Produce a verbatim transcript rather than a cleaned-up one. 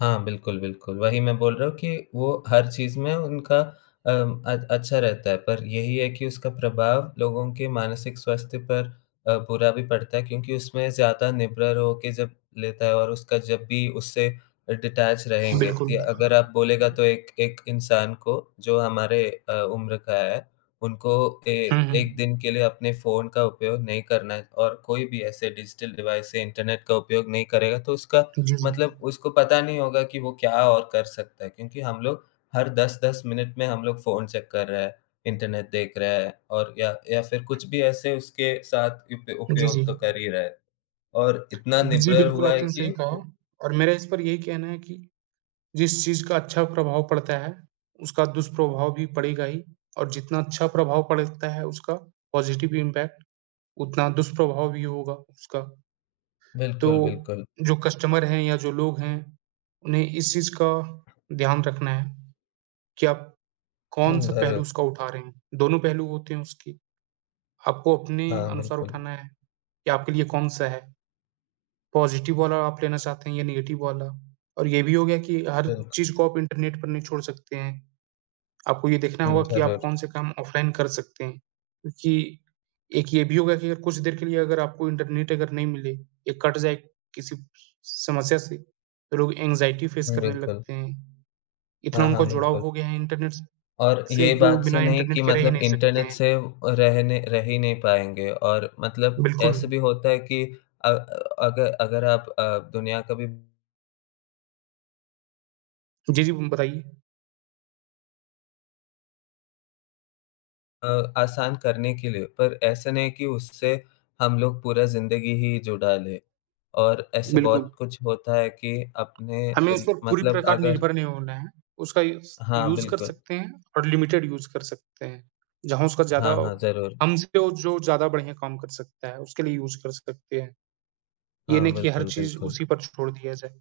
हाँ, बिल्कुल, बिल्कुल। वही मैं बोल रहा हूँ कि वो हर चीज़ में उनका अम, अ, अच्छा रहता है। पर यही है कि उसका प्रभाव लोगों के मानसिक स्वास्थ्य पर अ, बुरा भी पड़ता है क्योंकि उसमें ज़्यादा निर्भर होके जब लेता है और उसका जब भी उससे अ, डिटैच रहेंगे बिल्कुल। ति या अगर आप बोलेगा तो एक एक इंसान को जो हमारे अ, उम्र का है, उनको ए हुँ, एक हुँ। दिन के लिए अपने फ़ोन का उपयोग नहीं करना है और कोई भी ऐसे डिजिटल डिवाइस से इंटरनेट का उपयोग नहीं करेगा तो उसका जी, जी। मतलब उसको पता नहीं होगा कि वो क्या और कर सकता है। क्योंकि हम लोग हर दस दस मिनट में हम लोग फ़ोन चैक कर रहे हैं, इंटरनेट देख रहे हैं और या या फिर कुछ भी ऐसे उसके साथ इप जी, उपयोग जी। तो कर ही रहे हैं। और इतना जी, निर्भर बिल्कुल, हुआ है आपने कि सही कहा। वो और मेरा इस पर यही कहना है कि जिस चीज़ का अच्छा प्रभाव पड़ता है, उसका दुष्प्रभाव भी पड़ेगा ही और जितना अच्छा प्रभाव पड़ता है उसका पॉज़िटिव इंपैक्ट, उतना दुष्प्रभाव भी होगा उसका। बिल्कुल, तो बिल्कुल। जो कस्टमर हैं या जो लोग हैं, उन्हें इस चीज़ का ध्यान रखना है, कि आप हुँ, कौन-सा ज़रूर। पहलू उसका उठा रहे हैं। दोनों पहलू होते हैं उसकी, आपको अपने हाँ, अनुसार बिल्कुल। उठाना है, कि आपके लिए कौन-सा है। पॉज़िटिव वाला आप लेना चाहते हैं या नेगेटिव वाला और ये भी हो गया कि हर बिल्कुल। चीज़ को आप इंटरनेट पर नहीं छोड़ सकते हैं। आपको ये देखना हुँ, होगा हुँ। कि आप ज़रूर। कौन-से काम ऑफलाइन कर सकते हैं, क्योंकि एक ये भी होगा कि अगर कुछ देर के लिए अगर आपको इंटरनेट अगर नहीं मिले या कट जाए किसी स समस्या से तो लोग एंग्ज़ायटी फ़ेस हुँ, करने बिल्कुल। लगते हैं। हाँ, इतना हाँ, उनका जुड़ाव बिल्कुल। हो गया है इंटरनेट स और से ये जो बात से बिना नहीं इंटरनेट कि के रहे ही मतलब नहीं सकते इंटरनेट हैं। से अ, रहने रहे ही नहीं पाएँगे। और मतलब बिल्कुल। ऐसे भी होता है कि अ, अगर अगर आप अ, दुनिया कभी जी, जी। उम, बताइए। अ, आसान करने के लिए। पर ऐसा नहीं कि उससे हम लोग पूरा ज़िंदगी ही जुड़ा लें। और ऐसे बहुत बिल्कुल। कुछ होता है कि अपने हमें इस ज़न पे पूरी मतलब प्रकार अगर निर्भर नहीं होना है। उसका यूज़ हाँ, यूज़ कर बिल्कुल। सकते हैं और लिमिटेड यूज़ कर सकते हैं। जहाँ उसका ज़्यादा हाँ, हाँ, ज़रूर। हमसे वो जो ज़्यादा बढ़िया काम कर सकता है, उसके लिए यूज़ कर सकते हैं। ये हाँ, नहीं कि हर बिल्कुल, चीज़ बिल्कुल। उसी पर छोड़ दिया जाए।